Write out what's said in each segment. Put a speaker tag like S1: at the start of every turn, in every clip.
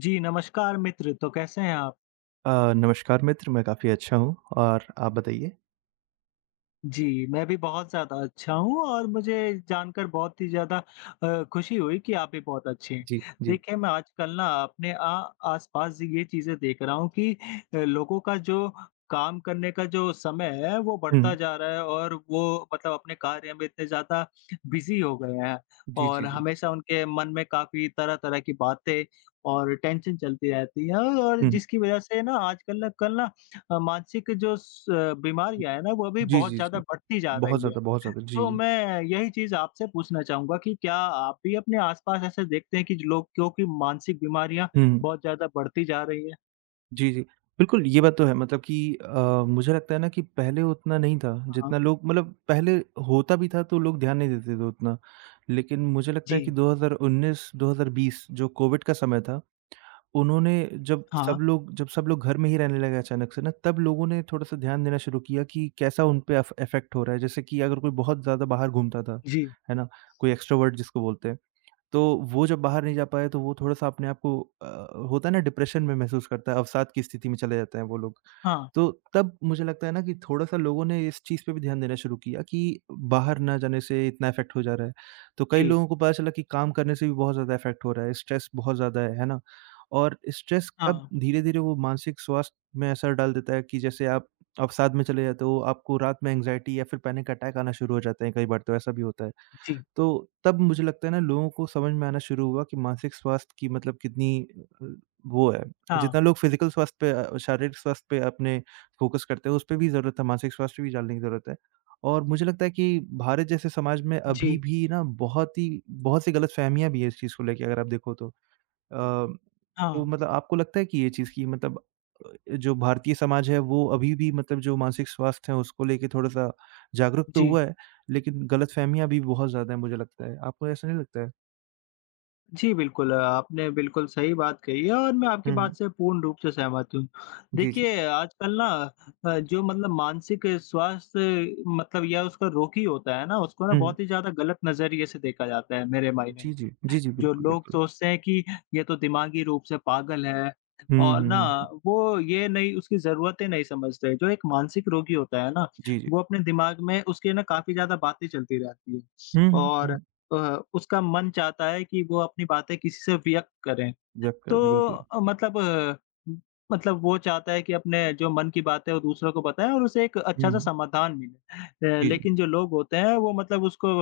S1: जी, नमस्कार मित्र, तो कैसे हैं आप?
S2: नमस्कार मित्र, मैं काफ़ी अच्छा हूँ। और आप बताइए?
S1: जी, मैं भी बहुत ज़्यादा अच्छा हूँ और मुझे जानकर बहुत ही ज़्यादा खुशी हुई कि आप भी बहुत अच्छे हैं।
S2: जी, जी।
S1: देखिए, मैं आजकल ना अपने आ आस-पास ये चीज़ें देख रहा हूँ कि लोगों का जो काम करने का जो समय है, वो बढ़ता
S2: हुँ।
S1: जा रहा है और वो मतलब अपने कार्य में इतने ज़्यादा बिज़ी हो गए हैं
S2: जी, जी,
S1: और
S2: जी।
S1: हमेशा उनके मन में काफ़ी तरह-तरह की बातें और टेंशन चलती रहती है और
S2: हुँ।
S1: जिसकी वजह से ना आजकल ना कल ना अ, मानसिक जो स बीमारियाँ है ना, वो भी
S2: जी,
S1: बहुत
S2: जी,
S1: ज़्यादा
S2: जी।
S1: बढ़ती जा
S2: बहुत
S1: रही है।
S2: ज़्यादा, बहुत ज़्यादा। जी,
S1: तो
S2: जी।
S1: मैं यही चीज़ आपसे पूछना चाहूँगा कि क्या आप भी अपने आस-पास ऐसे देखते हैं कि जो लोग क्योंकि मानसिक बीमारियाँ
S2: हुँ।
S1: बहुत ज़्यादा बढ़ती जा रही है?
S2: जी, जी। बिल्कुल, ये बात तो है मतलब कि मुझे लगता है ना कि पहले उतना नहीं था,
S1: हाँ,
S2: जितना लोग मतलब पहले होता भी था तो लोग ध्यान नहीं देते थे उतना। लेकिन मुझे लगता है कि
S1: जी,
S2: 2019-2020 जो कोविड का समय था उन्होंने
S1: हाँ,
S2: जब सब लोग घर में ही रहने लगे अचानक से ना, तब लोगों ने थोड़ा-सा ध्यान देना शुरू किया कि कैसा उन पे अफ इफ़ेक्ट हो रहा है। जैसे कि अगर कोई बहुत ज़्यादा बाहर घूमता था,
S1: जी,
S2: है ना? कोई एक्स्ट्रोवर्ट जिसको बोलते हैं, तो वो जब बाहर नहीं जा पाया, तो वो थोड़ा-सा अपने आप को होता है ना डिप्रेशन में महसूस करता है, अवसाद की स्थिति में चले जाते हैं वो लोग।
S1: हाँ,
S2: तो तब मुझे लगता है ना कि थोड़ा-सा लोगों ने इस चीज़ पे भी ध्यान देना शुरू किया कि बाहर ना जाने से इतना इफ़ेक्ट हो जा रहा है। तो कई
S1: जी,
S2: लोगों को पता चला कि काम करने से भी बहुत ज़्यादा इफ़ेक्ट हो रहा है, स्ट्रेस बहुत ज़्यादा है ना? और स्ट्रेस कब
S1: हाँ,
S2: धीरे-धीरे वो मानसिक स्वास्थ्य में असर डाल देता है कि जैसे आप साथ में चले जाते हो, आपको रात में एंग्ज़ायटी या फिर पैनिक अटैक आना शुरू हो जाते हैं, कई बार तो ऐसा भी होता है।
S1: जी,
S2: तो तब मुझे लगता है ना लोगों को समझ में आना शुरू हुआ कि मानसिक स्वास्थ्य की मतलब कितनी अ, वो है।
S1: हाँ,
S2: जितना लोग फिज़िकल स्वास्थ्य पे शारीरिक स्वास्थ्य पे अपने फ़ोकस करते हैं, उस पे भी ज़रूरत है, मानसिक स्वास्थ्य पे भी डालने की ज़रूरत है। और मुझे लगता है कि भारत जैसे समाज में अभी
S1: जी,
S2: भी ना बहुत सी गलतफ़हमियाँ भी हैं इस चीज़ को लेके अगर आप देखो तो। अ,
S1: हाँ,
S2: तो मतलब आपको लगता है कि ये चीज़ कि मतलब जो भारतीय समाज है वो अभी भी मतलब जो मानसिक स्वास्थ्य है उसको लेके थोड़ा-सा जागरूक तो
S1: जी।
S2: हुआ है, लेकिन गलतफ़हमियाँ भी बहुत ज़्यादा हैं मुझे लगता है। आपको ऐसा नहीं लगता है?
S1: जी, बिल्कुल, आपने बिल्कुल सही बात कही है और मैं आपकी
S2: हुँ,
S1: बात
S2: हुँ।
S1: से पूर्ण रूप से सहमत हूँ।
S2: जी, जी।
S1: देखिए, आजकल ना जो मतलब मानसिक स्वास्थ्य मतलब या उसका रोगी होता है ना, उसको ना
S2: हुँ, हुँ।
S1: बहुत ही ज़्यादा गलत नज़रिए से देखा जाता है मेरे मायने में।
S2: जी, जी। जी, जी,
S1: जो
S2: बिल्कुल,
S1: लोग
S2: बिल्कुल।
S1: सोचते हैं कि ये तो दिमागी रूप से पागल है
S2: हुँ,
S1: और
S2: हुँ,
S1: ना
S2: हुँ, हुँ।
S1: वो ये नहीं उसकी ज़रूरतें नहीं समझते। जो एक मानसिक रोगी होता है ना,
S2: जी, जी।
S1: वो अपने दिमाग में उसके ना काफ़ी ज़्यादा बातें चलती रहती हैं
S2: हुँ, हुँ, हुँ,
S1: और
S2: हुँ।
S1: अ, उसका मन चाहता है कि वो अपनी बातें किसी से व्यक्त करें।
S2: व्यक्त कर
S1: तो
S2: बिल्कुल।
S1: अ, मतलब अ, मतलब वो चाहता है कि अपने जो मन की बात है वो दूसरों को बताएँ और उसे एक
S2: हुँ,
S1: अच्छा-सा
S2: हुँ।
S1: समाधान मिले।
S2: जी, जी।
S1: लेकिन जो लोग होते हैं वो मतलब उसको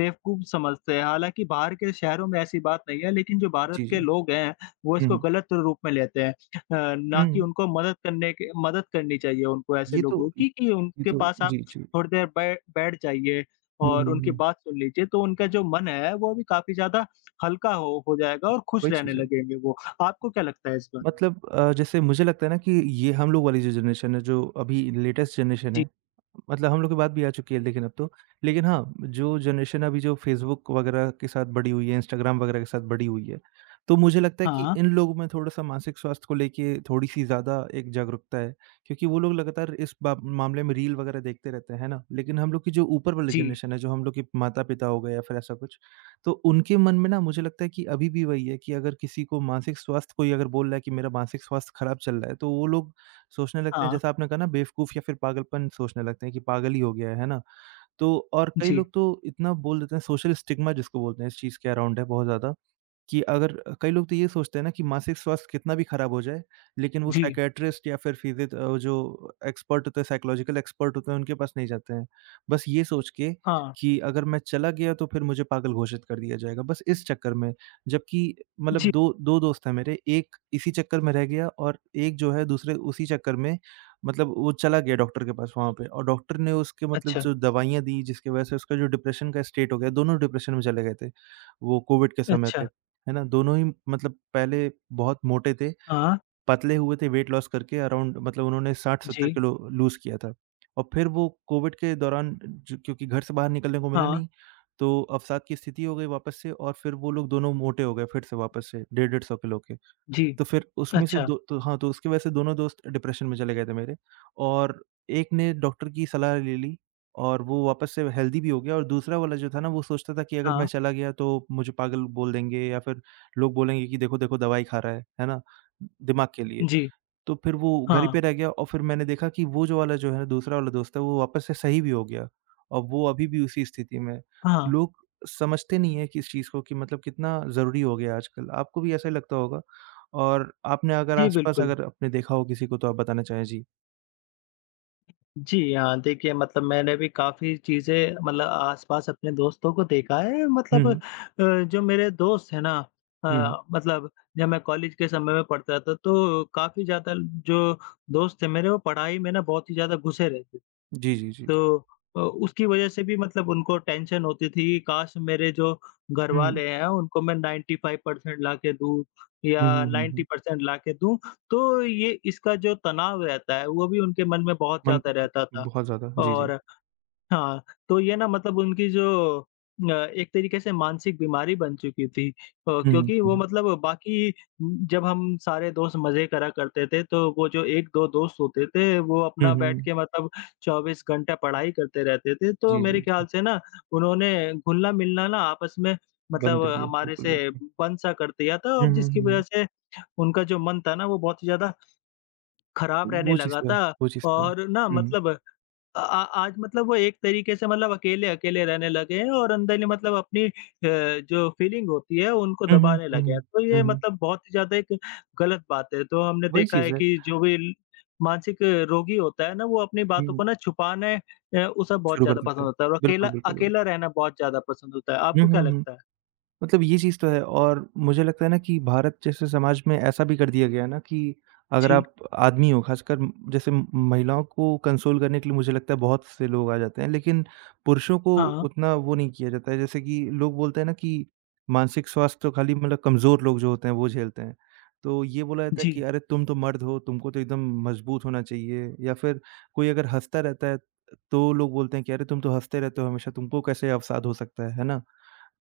S1: बेवकूफ़ समझते हैं। हालाँकि बाहर के शहरों में ऐसी बात नहीं है लेकिन जो भारत
S2: जी,
S1: के
S2: जी।
S1: लोग हैं वो
S2: हुँ,
S1: इसको
S2: हुँ।
S1: गलत रूप में लेते हैं। ना
S2: हुँ,
S1: कि
S2: हुँ।
S1: उनको मदद करने के मदद करनी चाहिए उनको ऐसे
S2: ये तो
S1: लोगों की कि
S2: ये
S1: उनके
S2: तो
S1: पास आप
S2: जी, जी।
S1: थोड़ी देर बै बैठ जाइए
S2: हुँ, हुँ,
S1: और उनकी
S2: हुँ।
S1: बात सुन लीजिए तो उनका जो मन है वो भी काफ़ी ज़्यादा हल्का हो जाएगा और खुश
S2: वही
S1: रहने
S2: चीज़ है।
S1: लगेंगे वो। आपको क्या लगता है इस बारे में?
S2: मतलब जैसे मुझे लगता है ना कि ये हम लोग वाली जो जनरेशन है, जो अभी लेटेस्ट जनरेशन
S1: जी,
S2: है, मतलब हम लोग के बाद भी आ चुकी है लेकिन अब तो। लेकिन हाँ, जो जनरेशन अभी जो फ़ेसबुक वगैरह के साथ बड़ी हुई है, इंस्टाग्राम वगैरह के साथ बड़ी हुई है, तो मुझे लगता है कि
S1: हाँ,
S2: इन लोगों में थोड़ा-सा मानसिक स्वास्थ्य को लेके थोड़ी-सी ज़्यादा एक जागरूकता है। क्योंकि वो लोग लगातार इस बा मामले में रील वगैरह देखते रहते हैं, है ना? लेकिन हम लोग की जो ऊपर वाली
S1: जी,
S2: जनरेशन है, जो हम लोग के माता-पिता हो गए या फिर ऐसा कुछ तो उनके मन में ना मुझे लगता है कि अभी भी वही है कि अगर किसी को मानसिक स्वास्थ्य कोई अगर बोल रहा है कि मेरा मानसिक स्वास्थ्य खराब चल रहा है तो वो लोग सोचने लगते हैं
S1: हाँ,
S2: जैसा आपने कहा ना बेवकूफ़ या फिर पागलपन सोचने लगते हैं कि पागल ही हो गया है ना? तो और कई
S1: जी,
S2: लोग तो इतना बोल देते हैं सोशल स्टिग्मा जिसको बोलते हैं इस चीज़ के अराउंड है बहुत ज़्यादा कि अगर कई लोग तो ये सोचते हैं ना कि मानसिक स्वास्थ्य कितना भी खराब हो जाए, लेकिन वो
S1: जी,
S2: साइकियाट्रिस्ट या फिर जो एक्सपर्ट होते हैं, साइकोलॉजिकल एक्सपर्ट होते हैं, उनके पास नहीं जाते हैं। बस ये सोच के
S1: हाँ,
S2: कि अगर मैं चला गया तो फिर मुझे पागल घोषित कर दिया जाएगा, बस इस चक्कर में। जबकि
S1: जी,
S2: मतलब 2 दोस्त हैं मेरे, एक इसी चक्कर में रह गया और एक जो है दूसरे उसी चक्कर में मतलब वो चला गया डॉक्टर के पास वहाँ पे और डॉक्टर ने उसके मतलब
S1: अच्छा,
S2: जो दवाइयाँ दी, जिसकी वजह से उसका जो डिप्रेशन का स्टेट हो गया, दोनों डिप्रेशन में चले गए थे, वो कोविड के समय पे।
S1: अच्छा,
S2: है ना? दोनों ही मतलब पहले बहुत मोटे थे,
S1: हाँ,
S2: पतले हुए थे वेट लॉस करके अराउंड मतलब उन्होंने 60-70
S1: जी,
S2: किलो लूज़ किया था। और फिर वो कोविड के दौरान ज क्योंकि घर से बाहर निकलने को मिला
S1: हाँ,
S2: नहीं, तो अवसाद की स्थिति हो गई वापस से और फिर वो लोग दोनों मोटे हो गए फिर से वापस से, डेढ़-डेढ़ 100 किलो के।
S1: जी,
S2: तो फिर उसमें से
S1: अच्छा,
S2: दो तो हाँ, तो उसकी वजह से दोनों दोस्त डिप्रेशन में चले गए थे मेरे और एक ने डॉक्टर की सलाह ले ली और वो वापस से हेल्दी भी हो गया और दूसरा वाला जो था ना, वो सोचता था कि अगर
S1: हाँ,
S2: मैं चला गया तो मुझे पागल बोल देंगे या फिर लोग बोलेंगे कि देखो, देखो दवाई खा रहा है ना? दिमाग के लिए।
S1: जी,
S2: तो फिर वो घर ही
S1: हाँ,
S2: पे रह गया और फिर मैंने देखा कि वो जो वाला जो है दूसरा वाला दोस्त है वो वापस से सही भी हो गया और वो अभी भी उसी स्थिति में है।
S1: हाँ,
S2: लोग समझते नहीं है कि इस चीज़ को कि मतलब कितना ज़रूरी हो गया है आजकल। आपको भी ऐसा ही लगता होगा और आपने अगर
S1: जी,
S2: आस-पास
S1: बिल्कुल।
S2: अगर आपने देखा हो किसी को तो आप बताना चाहें? जी।
S1: जी, हाँ, देखिए मतलब मैंने भी काफ़ी चीज़ें मतलब आस-पास अपने दोस्तों को देखा है
S2: हुँ,
S1: मतलब
S2: हुँ।
S1: जो मेरे दोस्त हैं ना
S2: हुँ, हुँ।
S1: अ, मतलब जब मैं कॉलेज के समय में पढ़ता था तो काफ़ी ज़्यादा जो दोस्त थे मेरे वो पढ़ाई में ना बहुत ही ज़्यादा घुसे रहते थे।
S2: जी, जी, जी।
S1: तो उसकी वजह से भी मतलब उनको टेंशन होती थी कि काश मेरे जो
S2: हुँ, हुँ।
S1: घरवाले हैं उनको मैं 95% लाके दूँ या
S2: हुँ, हुँ, हुँ, हुँ।
S1: 90% लाके दूँ। तो ये इसका जो तनाव रहता है वो भी उनके मन में बहुत
S2: मन
S1: ज़्यादा
S2: पे
S1: रहता था।
S2: बहुत ज़्यादा। जी,
S1: और
S2: जी।
S1: हाँ, तो ये ना मतलब उनकी जो एक तरीके से मानसिक बीमारी बन चुकी थी,
S2: हुँ, हुँ,
S1: क्योंकि
S2: हुँ,
S1: वो
S2: हुँ।
S1: मतलब बाकी जब हम सारे दोस्त मज़े करा करते थे, तो वो जो 1-2 दोस्त होते थे, वो
S2: हुँ,
S1: अपना बैठ
S2: हुँ।
S1: के मतलब 24 घंटा पढ़ाई करते रहते थे। तो
S2: जी,
S1: मेरे
S2: जी, जी।
S1: ख्याल से ना उन्होंने घुलना-मिलना ना आपस में मतलब
S2: बंद कर दिया।
S1: हमारे
S2: बिल्कुल,
S1: से
S2: बिल्कुल।
S1: बंद सा कर दिया था
S2: हुँ,
S1: और
S2: हुँ, हुँ,
S1: जिसकी वज़ह
S2: हुँ।
S1: से उनका जो मन था ना, वो बहुत ही ज़्यादा खराब रहने
S2: वो चीज़
S1: लगा
S2: तो है,
S1: था
S2: वो चीज़ तो है।
S1: और ना
S2: हुँ, हुँ।
S1: मतलब अ आ आज मतलब वो एक तरीके से मतलब अकेले-अकेले रहने लगे हैं और अंदर ही मतलब अपनी जो फीलिंग होती है उनको
S2: हुँ, हुँ।
S1: दबाने
S2: हुँ,
S1: लगे
S2: हुँ।
S1: हैं। तो ये
S2: हुँ, हुँ।
S1: मतलब बहुत ही ज़्यादा एक गलत बात है। तो हमने
S2: वही
S1: देखा है
S2: चीज़ है।
S1: कि जो भी ल मानसिक रोगी होता है ना वो अपनी बातों
S2: हुँ,
S1: को ना छुपाने उसे बहुत
S2: शुरू कर
S1: ज़्यादा
S2: देते
S1: पसंद
S2: हैं।
S1: होता है और अकेला
S2: बिल्कुल, बिल्कुल,
S1: अकेला
S2: बिल्कुल।
S1: रहना बहुत ज़्यादा पसंद होता है।
S2: हुँ,
S1: आपको
S2: हुँ,
S1: क्या
S2: हुँ।
S1: लगता है?
S2: मतलब ये चीज़ तो है और मुझे लगता है ना कि भारत जैसे समाज में ऐसा भी कर दिया गया है ना कि अगर
S1: जी,
S2: आप आदमी हो ख़ासकर जैसे महिलाओं को कंसोल करने के लिए मुझे लगता है बहुत से लोग आ जाते हैं, लेकिन पुरुषों को
S1: हाँ,
S2: उतना वो नहीं किया जाता है। जैसे कि लोग बोलते हैं ना कि मानसिक स्वास्थ्य तो खाली मतलब कमज़ोर लोग जो होते हैं वो झेलते हैं। तो ये बोला जाता है कि
S1: जी,
S2: अरे तुम तो मर्द हो, तुमको तो एकदम मज़बूत होना चाहिए या फिर कोई अगर हँसता रहता है तो लोग बोलते हैं कि अरे तुम तो हँसते रहते हो हमेशा, तुमको कैसे अवसाद हो सकता है ना?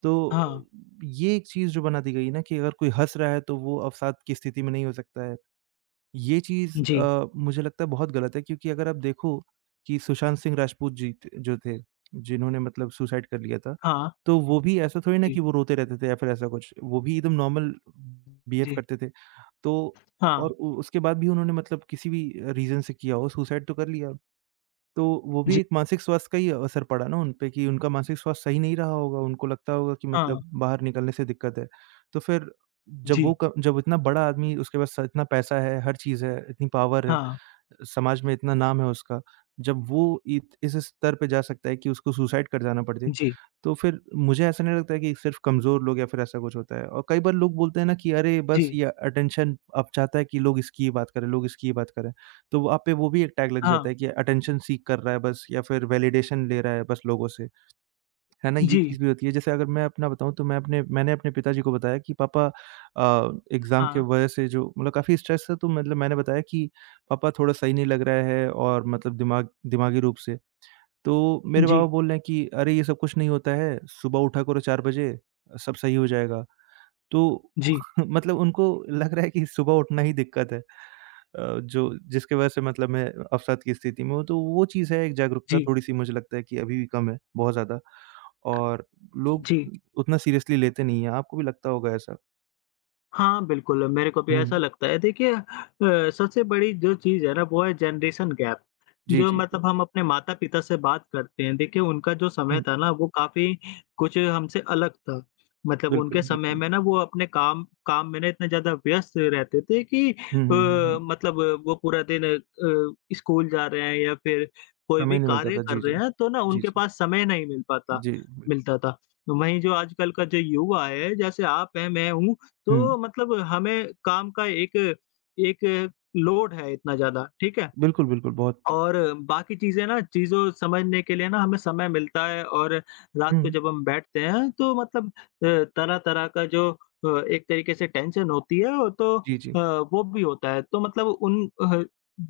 S2: तो
S1: हाँ,
S2: ये एक चीज़ जो बना दी गई है ना कि अगर कोई हँस रहा है तो वो अवसाद की स्थिति में नहीं हो सकता है। ये चीज़
S1: जी,
S2: मुझे लगता है बहुत गलत है क्योंकि अगर आप देखो कि सुशांत सिंह राजपूत जी थ जो थे, जिन्होंने मतलब सुसाइड कर लिया था,
S1: हाँ,
S2: तो वो भी ऐसा थोड़ी ना
S1: जी,
S2: कि वो रोते रहते थे या फिर ऐसा कुछ, वो भी एकदम नॉर्मल बिहेव
S1: जी,
S2: करते थे। तो
S1: हाँ,
S2: और उ उसके बाद भी उन्होंने मतलब किसी भी रीज़न से किया हो, सुसाइड तो कर लिया। तो वो भी
S1: जी,
S2: एक मानसिक स्वास्थ्य का ही असर पड़ा ना उन पे कि उनका मानसिक स्वास्थ्य सही नहीं रहा होगा, उनको लगता होगा कि
S1: हाँ,
S2: मतलब बाहर निकलने से दिक्कत है। तो फिर जब वो
S1: जी,
S2: क जब इतना बड़ा आदमी उसके पास इतना पैसा है, हर चीज़ है, इतनी पावर है,
S1: हाँ,
S2: समाज में इतना नाम है उसका, जब वो इत इस स्तर पे जा सकता है कि उसको सुसाइड कर जाना पड़ जाए,
S1: जी,
S2: तो फिर मुझे ऐसा नहीं लगता है कि सिर्फ़ कमज़ोर लोग या फिर ऐसा कुछ होता है। और कई बार लोग बोलते हैं ना कि अरे बस
S1: जी,
S2: ये अटेंशन अब चाहता है कि लोग इसकी ही बात करें, लोग इसकी ही बात करें। तो वो आप पे वो भी एक टैग लग जाता
S1: हाँ,
S2: है कि अटेंशन सीक कर रहा है बस या फिर वैलिडेशन ले रहा है बस लोगों से। है ना? ये
S1: जी,
S2: चीज़ भी होती है। जैसे अगर मैं अपना बताऊँ तो मैंने अपने पिताजी को बताया कि पापा एग्ज़ाम के
S1: हाँ।
S2: वजह से जो मतलब काफ़ी स्ट्रेस था तो मतलब मैंने बताया कि पापा थोड़ा सही नहीं लग रहा है और मतलब दिमागी रूप से। तो मेरे पापा
S1: जी,
S2: बोल रहे हैं कि अरे ये सब कुछ नहीं होता है, सुबह उठा करो 4 बजे, सब सही हो जाएगा। तो
S1: जी,
S2: मतलब उनको लग रहा है कि सुबह उठना ही दिक्कत है। जो जिसकी वजह से मतलब मैं अवसाद की स्थिति में हूँ। तो वो चीज़ है एक जागरूकता
S1: जी,
S2: थोड़ी-सी मुझे लगता है कि अभी भी कम है, बहुत ज़्यादा। और लोग
S1: जी।
S2: उतना सीरियसली लेते नहीं हैं, आपको भी लगता होगा ऐसा?
S1: हाँ, बिल्कुल, मेरे को भी ऐसा
S2: हुँ।
S1: लगता है। देखिए सबसे बड़ी जो चीज़ है ना, वो है जनरेशन गैप,
S2: जी,
S1: जो
S2: जी, जी।
S1: मतलब हम अपने माता-पिता से बात करते हैं। देखिए, उनका जो समय
S2: हुँ,
S1: था ना, वो काफ़ी कुछ हमसे अलग था। मतलब
S2: बिल्कुल,
S1: उनके समय
S2: बिल्कुल।
S1: में ना, वो अपने काम काम में ना इतने ज़्यादा व्यस्त रहते थे कि
S2: हुँ, हुँ, हुँ, हुँ।
S1: मतलब वो पूरा दिन स्कूल जा रहे हैं या फिर कोई भी
S2: समय नहीं मिलता
S1: कार्य
S2: था,
S1: कर
S2: जी,
S1: रहे
S2: जी।
S1: हैं, तो ना
S2: जी,
S1: उनके
S2: जी।
S1: पास समय नहीं मिल पाता
S2: जी, बिल्कुल।
S1: मिलता था। वहीं जो आजकल का जो युवा है, जैसे आप हैं, मैं हूँ,
S2: हुँ,
S1: तो मतलब हमें काम का एक एक लोड है इतना ज़्यादा, ठीक है?
S2: बिल्कुल, बिल्कुल, बहुत।
S1: और बाकी चीज़ें ना चीज़ों समझने के लिए ना हमें समय मिलता है और रात को
S2: हुँ,
S1: जब हम बैठते हैं तो मतलब तरह-तरह का जो एक तरीके से टेंशन होती है और
S2: जी, जी,
S1: वो भी होता है। तो मतलब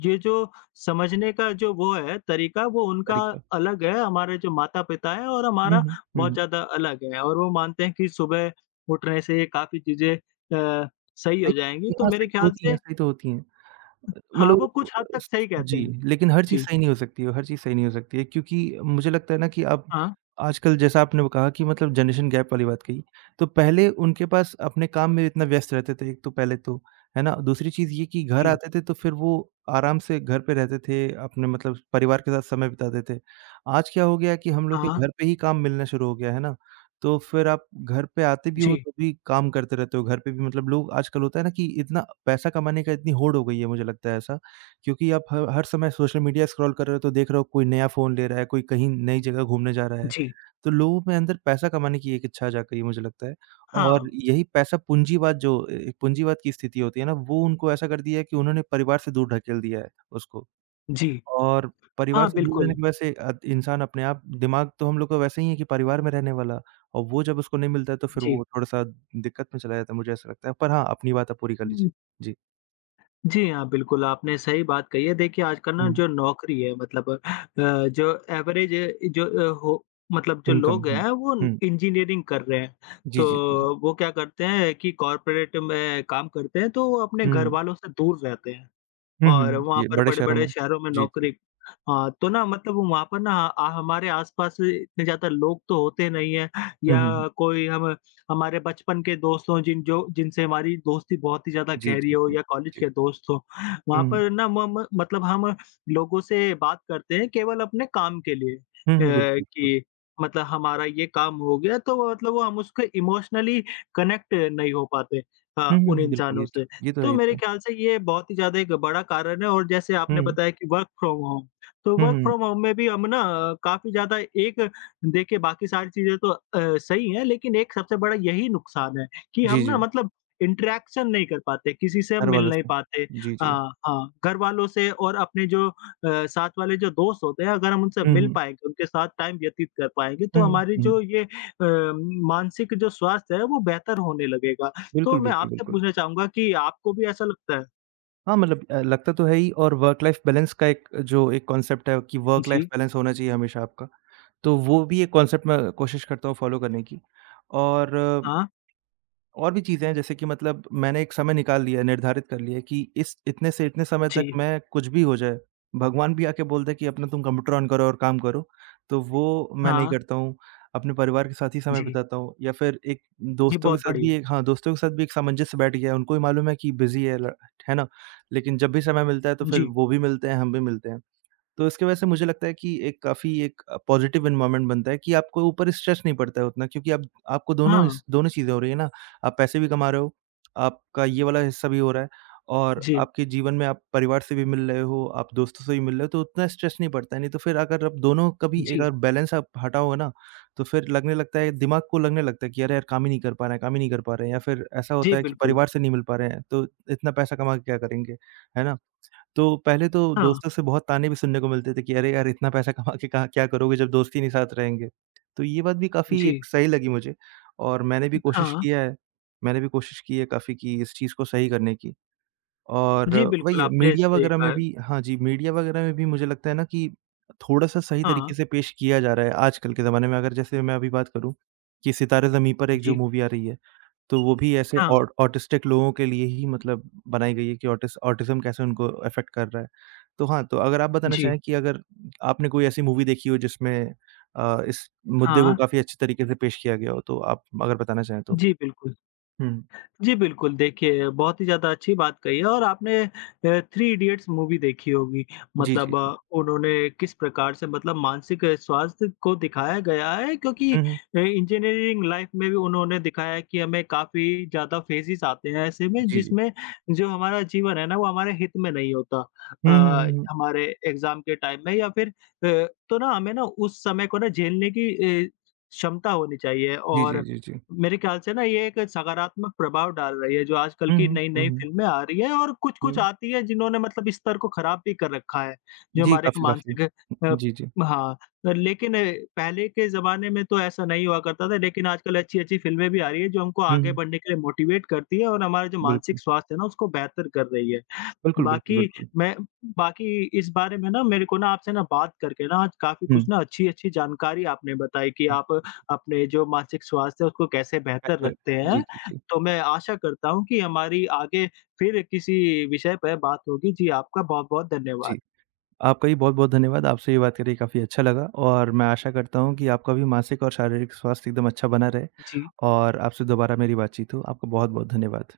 S1: ये जो समझने का जो वो है तरीका वो उनका
S2: तरीका।
S1: अलग है, हमारे जो माता-पिता हैं और
S2: हुँ,
S1: हमारा
S2: हुँ, हुँ,
S1: बहुत
S2: हुँ।
S1: ज़्यादा अलग है और वो मानते हैं कि सुबह उठने से ये काफ़ी चीज़ें सही हो जाएँगी।
S2: सही।
S1: तो
S2: हाँ,
S1: मेरे
S2: सही तो
S1: ख्याल
S2: होती हैं
S1: से
S2: सही तो होती हैं।
S1: हाँ,
S2: मतलब
S1: वो
S2: उनको
S1: कुछ हद
S2: अ,
S1: तक
S2: स
S1: सही कहते
S2: जी,
S1: हैं।
S2: लेकिन हर चीज़
S1: जी।
S2: सही नहीं हो सकती है, हर चीज़ सही नहीं हो सकती है क्योंकि मुझे लगता है ना कि अब
S1: हाँ।
S2: आजकल जैसा आपने वो कहा कि मतलब जनरेशन गैप वाली बात कही, तो पहले उनके पास अपने काम में इतना व्यस्त रहते थे, एक तो पहले तो, है ना? दूसरी चीज़ ये कि घर
S1: जी।
S2: आते थे तो फिर वो आराम से घर पे रहते थे, अपने मतलब परिवार के साथ समय बिताते थे। आज क्या हो गया है कि हम लोग के
S1: हाँ,
S2: घर पे ही काम मिलना शुरू हो गया है ना? तो फिर आप घर पे आते भी हो
S1: जी,
S2: तो भी काम करते रहते हो, घर पे भी मतलब लोग आजकल होता है ना कि इतना पैसा कमाने का इतनी होड़ हो गई है मुझे लगता है ऐसा, क्योंकि आप ह हर समय सोशल मीडिया स्क्रॉल कर रहे हो तो देख रहे हो कोई नया फ़ोन ले रहा है, कोई कहीं नई जगह घूमने जा रहा है।
S1: जी।
S2: तो लोगों में अंदर पैसा कमाने की एक इच्छा जाग गई है मुझे लगता है
S1: हाँ,
S2: और यही पैसा पूँजीवाद जो ए पूँजीवाद की स्थिति होती है ना, वो उनको ऐसा कर दिया है कि उन्होंने परिवार से दूर ढकेल दिया है उसको।
S1: जी।
S2: और परिवार
S1: हाँ,
S2: से दूर रहने
S1: बिल्कुल,
S2: की वजह से इंसान अपने आप दिमाग तो हम लोग का वैसे ही है कि परिवार में रहने वाला और वो जब उसको नहीं मिलता है तो फिर
S1: जी।
S2: वो थोड़ा-सा दिक्कत में चला जाता है, मुझे ऐसा लगता है। पर हाँ, अपनी बात आप पूरी कर
S1: हुँ,
S2: लीजिए। जी।
S1: जी हाँ, बिल्कुल आपने सही बात कही है। देखिए आजकल ना
S2: हुँ,
S1: जो नौकरी है मतलब अ, जो एवरेज जो अ, हो मतलब जो
S2: इनकम।
S1: लोग
S2: हुँ,
S1: हैं वो
S2: हुँ।
S1: इंजीनियरिंग कर रहे हैं।
S2: जी,
S1: तो
S2: जी, जी, जी।
S1: वो क्या करते हैं कि कॉर्पोरेट में काम करते हैं तो वो अपने
S2: हुँ,
S1: घरवालों से दूर रहते हैं।
S2: हुँ, हुँ,
S1: और
S2: हुँ।
S1: वहाँ
S2: ये
S1: पर
S2: बड़े शहरों
S1: बड़े-बड़े
S2: में।
S1: शहरों में
S2: जी, जी।
S1: नौकरी हाँ, तो ना मतलब वहाँ पर ना हमारे आस-पास इतने ज़्यादा लोग तो होते नहीं हैं
S2: हुँ,
S1: या
S2: हुँ, हुँ।
S1: कोई हम हमारे बचपन के दोस्त हों जिनसे हमारी दोस्ती बहुत ही ज़्यादा
S2: जी,
S1: गहरी
S2: जी,
S1: हो
S2: जी,
S1: या कॉलेज
S2: जी।
S1: के दोस्त हों। वहाँ
S2: हुँ, हुँ।
S1: पर ना म म मतलब हम लोगों से बात करते हैं केवल अपने काम के लिए
S2: हुँ, हुँ, बिल्कुल, बिल्कुल।
S1: कि मतलब हमारा ये काम हो गया तो वो मतलब वो हम उसको इमोशनली कनेक्ट नहीं हो पाते
S2: हुँ, हुँ,
S1: उन
S2: हुँ, बिल्कुल,
S1: इंसानों से।
S2: ये तो है,
S1: तो
S2: ये
S1: मेरे
S2: तो है।
S1: ख्याल से ये बहुत ही ज़्यादा एक बड़ा कारण है और जैसे आपने
S2: हुँ,
S1: बताया कि वर्क फ्रॉम होम, तो
S2: हुँ,
S1: वर्क
S2: हुँ, हुँ।
S1: फ्रॉम होम में भी हम ना काफ़ी ज़्यादा एक देखिए बाकी सारी चीज़ें तो सही हैं, लेकिन एक सबसे बड़ा यही नुकसान है कि
S2: जी,
S1: हम ना
S2: जी,
S1: मतलब इंटरैक्शन नहीं कर पाते, किसी से हम
S2: घर
S1: मिल
S2: वालों
S1: नहीं
S2: से।
S1: पाते।
S2: जी, जी।
S1: हाँ, हाँ, घरवालों से और अपने जो साथ वाले जो दोस्त होते हैं, अगर हम उनसे
S2: हुँ,
S1: मिल
S2: हुँ।
S1: पाएँगे, उनके साथ टाइम व्यतीत कर पाएँगे, तो
S2: हुँ,
S1: हमारी
S2: हुँ,
S1: जो
S2: हुँ।
S1: ये मानसिक जो स्वास्थ्य है, वो बेहतर होने लगेगा। तो
S2: बिल्कुल,
S1: मैं
S2: बिल्कुल,
S1: आपसे
S2: बिल्कुल।
S1: पूछना चाहूँगा कि आपको भी ऐसा लगता है?
S2: हाँ, मतलब लगता तो है ही और वर्क लाइफ बैलेंस का एक कॉन्सेप्ट है कि वर्क लाइफ
S1: जी,
S2: बैलेंस होना चाहिए हमेशा आपका, तो वो भी एक कॉन्सेप्ट मैं कोशिश करता हूँ फॉलो करने की और
S1: हाँ,
S2: भी चीज़ें हैं जैसे कि मतलब मैंने एक समय निकाल लिया है, निर्धारित कर लिया है कि इस इतने से इतने समय तक
S1: जी,
S2: मैं कुछ भी हो जाए, भगवान भी आके बोल दे कि अपना तुम कंप्यूटर ऑन करो और काम करो, तो वो मैं नहीं
S1: हाँ,
S2: करता हूँ। अपने परिवार के साथ ही समय
S1: जी,
S2: बिताता हूँ या फिर एक
S1: जी,
S2: दोस्तों के
S1: बहुत
S2: साथ
S1: बढ़िया।
S2: भी एक हाँ, दोस्तों के साथ भी एक सामंजस्य बैठ गया है, उनको भी मालूम है कि बिज़ी है ल है ना? लेकिन जब भी समय मिलता है तो फिर
S1: जी,
S2: वो भी मिलते हैं, हम भी मिलते हैं। तो इसकी वजह से मुझे लगता है कि एक काफ़ी एक पॉज़िटिव एनवायरनमेंट बनता है कि आपको ऊपर स्ट्रेस नहीं पड़ता है उतना क्योंकि आप आपको
S1: हाँ,
S2: दोनों चीज़ें हो रही है ना, आप पैसे भी कमा रहे हो, आपका ये वाला हिस्सा भी हो रहा है और
S1: जी,
S2: आपके जीवन में आप परिवार से भी मिल रहे हो, आप दोस्तों से भी मिल रहे हो, तो उतना स्ट्रेस नहीं पड़ता है। नहीं तो फिर अगर आप दोनों का भी एक
S1: जी,
S2: अगर बैलेंस आप हटाओगे ना, तो फिर लगने लगता है दिमाग को लगने लगता है कि अरे यार काम ही नहीं कर पा रहे हैं काम ही नहीं कर पा रहे हैं या फिर ऐसा
S1: जी,
S2: होता है कि
S1: बिल्कुल।
S2: परिवार से नहीं मिल पा रहे हैं, तो इतना पैसा कमा के क्या करेंगे, है ना? तो पहले तो
S1: हाँ,
S2: दोस्तों से बहुत ताने भी सुनने को मिलते थे कि अरे यार! इतना पैसा कमा के कहाँ क्या करोगे जब दोस्त ही नहीं साथ रहेंगे। तो ये बात भी काफ़ी
S1: जी,
S2: एक सही लगी मुझे और
S1: हाँ,
S2: मैंने भी कोशिश की है काफ़ी कि इस चीज़ को सही करने की। और
S1: जी,
S2: वही
S1: बिल्कुल,
S2: है
S1: आपने
S2: मीडिया
S1: सही
S2: वगैरह
S1: कहा
S2: में
S1: है।
S2: भी। हाँ जी, मीडिया वगैरह में भी मुझे लगता है ना कि थोड़ा-सा सही
S1: हाँ,
S2: तरीके से पेश किया जा रहा है आजकल के ज़माने में अगर जैसे मैं अभी बात करूँ कि सितारे ज़मीं पर एक जो
S1: जी,
S2: मूवी आ रही है तो वो भी ऐसे
S1: हाँ,
S2: ऑट ऑटिस्टिक लोगों के लिए ही मतलब बनाई गई है कि ऑटिस ऑटिज़्म कैसे उनको अफ़ेक्ट कर रहा है। तो हाँ, तो अगर आप बताना
S1: जी,
S2: चाहें कि अगर आपने कोई ऐसी मूवी देखी हो जिसमें इस मुद्दे
S1: हाँ,
S2: को काफ़ी अच्छे तरीके से पेश किया गया हो, तो आप अगर बताना चाहें तो?
S1: जी, बिल्कुल।
S2: हुँ।
S1: जी, बिल्कुल, देखिए बहुत ही ज़्यादा अच्छी बात कही है और आपने थ्री इडियट्स मूवी देखी होगी।
S2: जी, जी,
S1: मतलब
S2: जी।
S1: उन्होंने किस प्रकार से मतलब मानसिक स्वास्थ्य को दिखाया गया है क्योंकि
S2: हुँ, हुँ।
S1: इंजीनियरिंग लाइफ में भी उन्होंने दिखाया है कि हमें काफ़ी ज़्यादा फेजेज़ आते हैं ऐसे में
S2: जी, जी।
S1: जिसमें जो हमारा जीवन है ना वो हमारे हित में नहीं होता।
S2: हुँ, हुँ, हुँ, हुँ।
S1: हमारे एग्ज़ाम के टाइम में या फिर तो ना हमें ना उस समय को ना झेलने की अ, क्षमता होनी चाहिए
S2: जी, जी,
S1: और
S2: जी, जी।
S1: मेरे ख्याल से ना ये एक सकारात्मक प्रभाव डाल रही है, जो आजकल
S2: हुँ,
S1: की
S2: हुँ। हुँ,
S1: नई-नई
S2: हुँ।
S1: फ़िल्में आ रही हैं और कुछ-कुछ
S2: हुँ।
S1: आती है जिन्होंने मतलब इस स्तर को ख़राब भी कर रखा है, जो
S2: जी,
S1: हमारे एक
S2: काफ़ी, काफ़ी।
S1: अ,
S2: जी, जी।
S1: हाँ, अ, लेकिन अ, पहले के ज़माने में तो ऐसा नहीं हुआ करता था लेकिन आजकल अच्छी-अच्छी फ़िल्में भी आ रही है, जो हमको
S2: हुँ,
S1: आगे
S2: हुँ।
S1: बढ़ने के लिए मोटिवेट करती है और हमारा जो मानसिक
S2: बिल्कुल।
S1: स्वास्थ्य है ना उसको बेहतर कर रही है।
S2: बिल्कुल, बिल्कुल,
S1: बाकी
S2: बिल्कुल।
S1: मैं बाकी इस बारे में ना मेरे को ना आपसे ना बात करके ना आज काफ़ी कुछ
S2: हुँ।
S1: ना अच्छी-अच्छी जानकारी आपने बताई कि
S2: हुँ।
S1: आप अपने जो मानसिक स्वास्थ्य है उसको कैसे बेहतर
S2: ऐसे।
S1: रखते हैं।
S2: जी, जी, जी।
S1: तो मैं आशा करता हूँ कि हमारी आगे फिर किसी विषय पे बात होगी। जी, आपका बहुत-बहुत धन्यवाद।
S2: जी। आपका भी बहुत-बहुत धन्यवाद। आपसे ये बात करके काफ़ी अच्छा लगा और मैं आशा करता हूँ कि आपका भी मानसिक और शारीरिक स्वास्थ्य एकदम अच्छा बना रहे
S1: जी।
S2: और आपसे दोबारा मेरी बातचीत हो। आपका बहुत-बहुत धन्यवाद।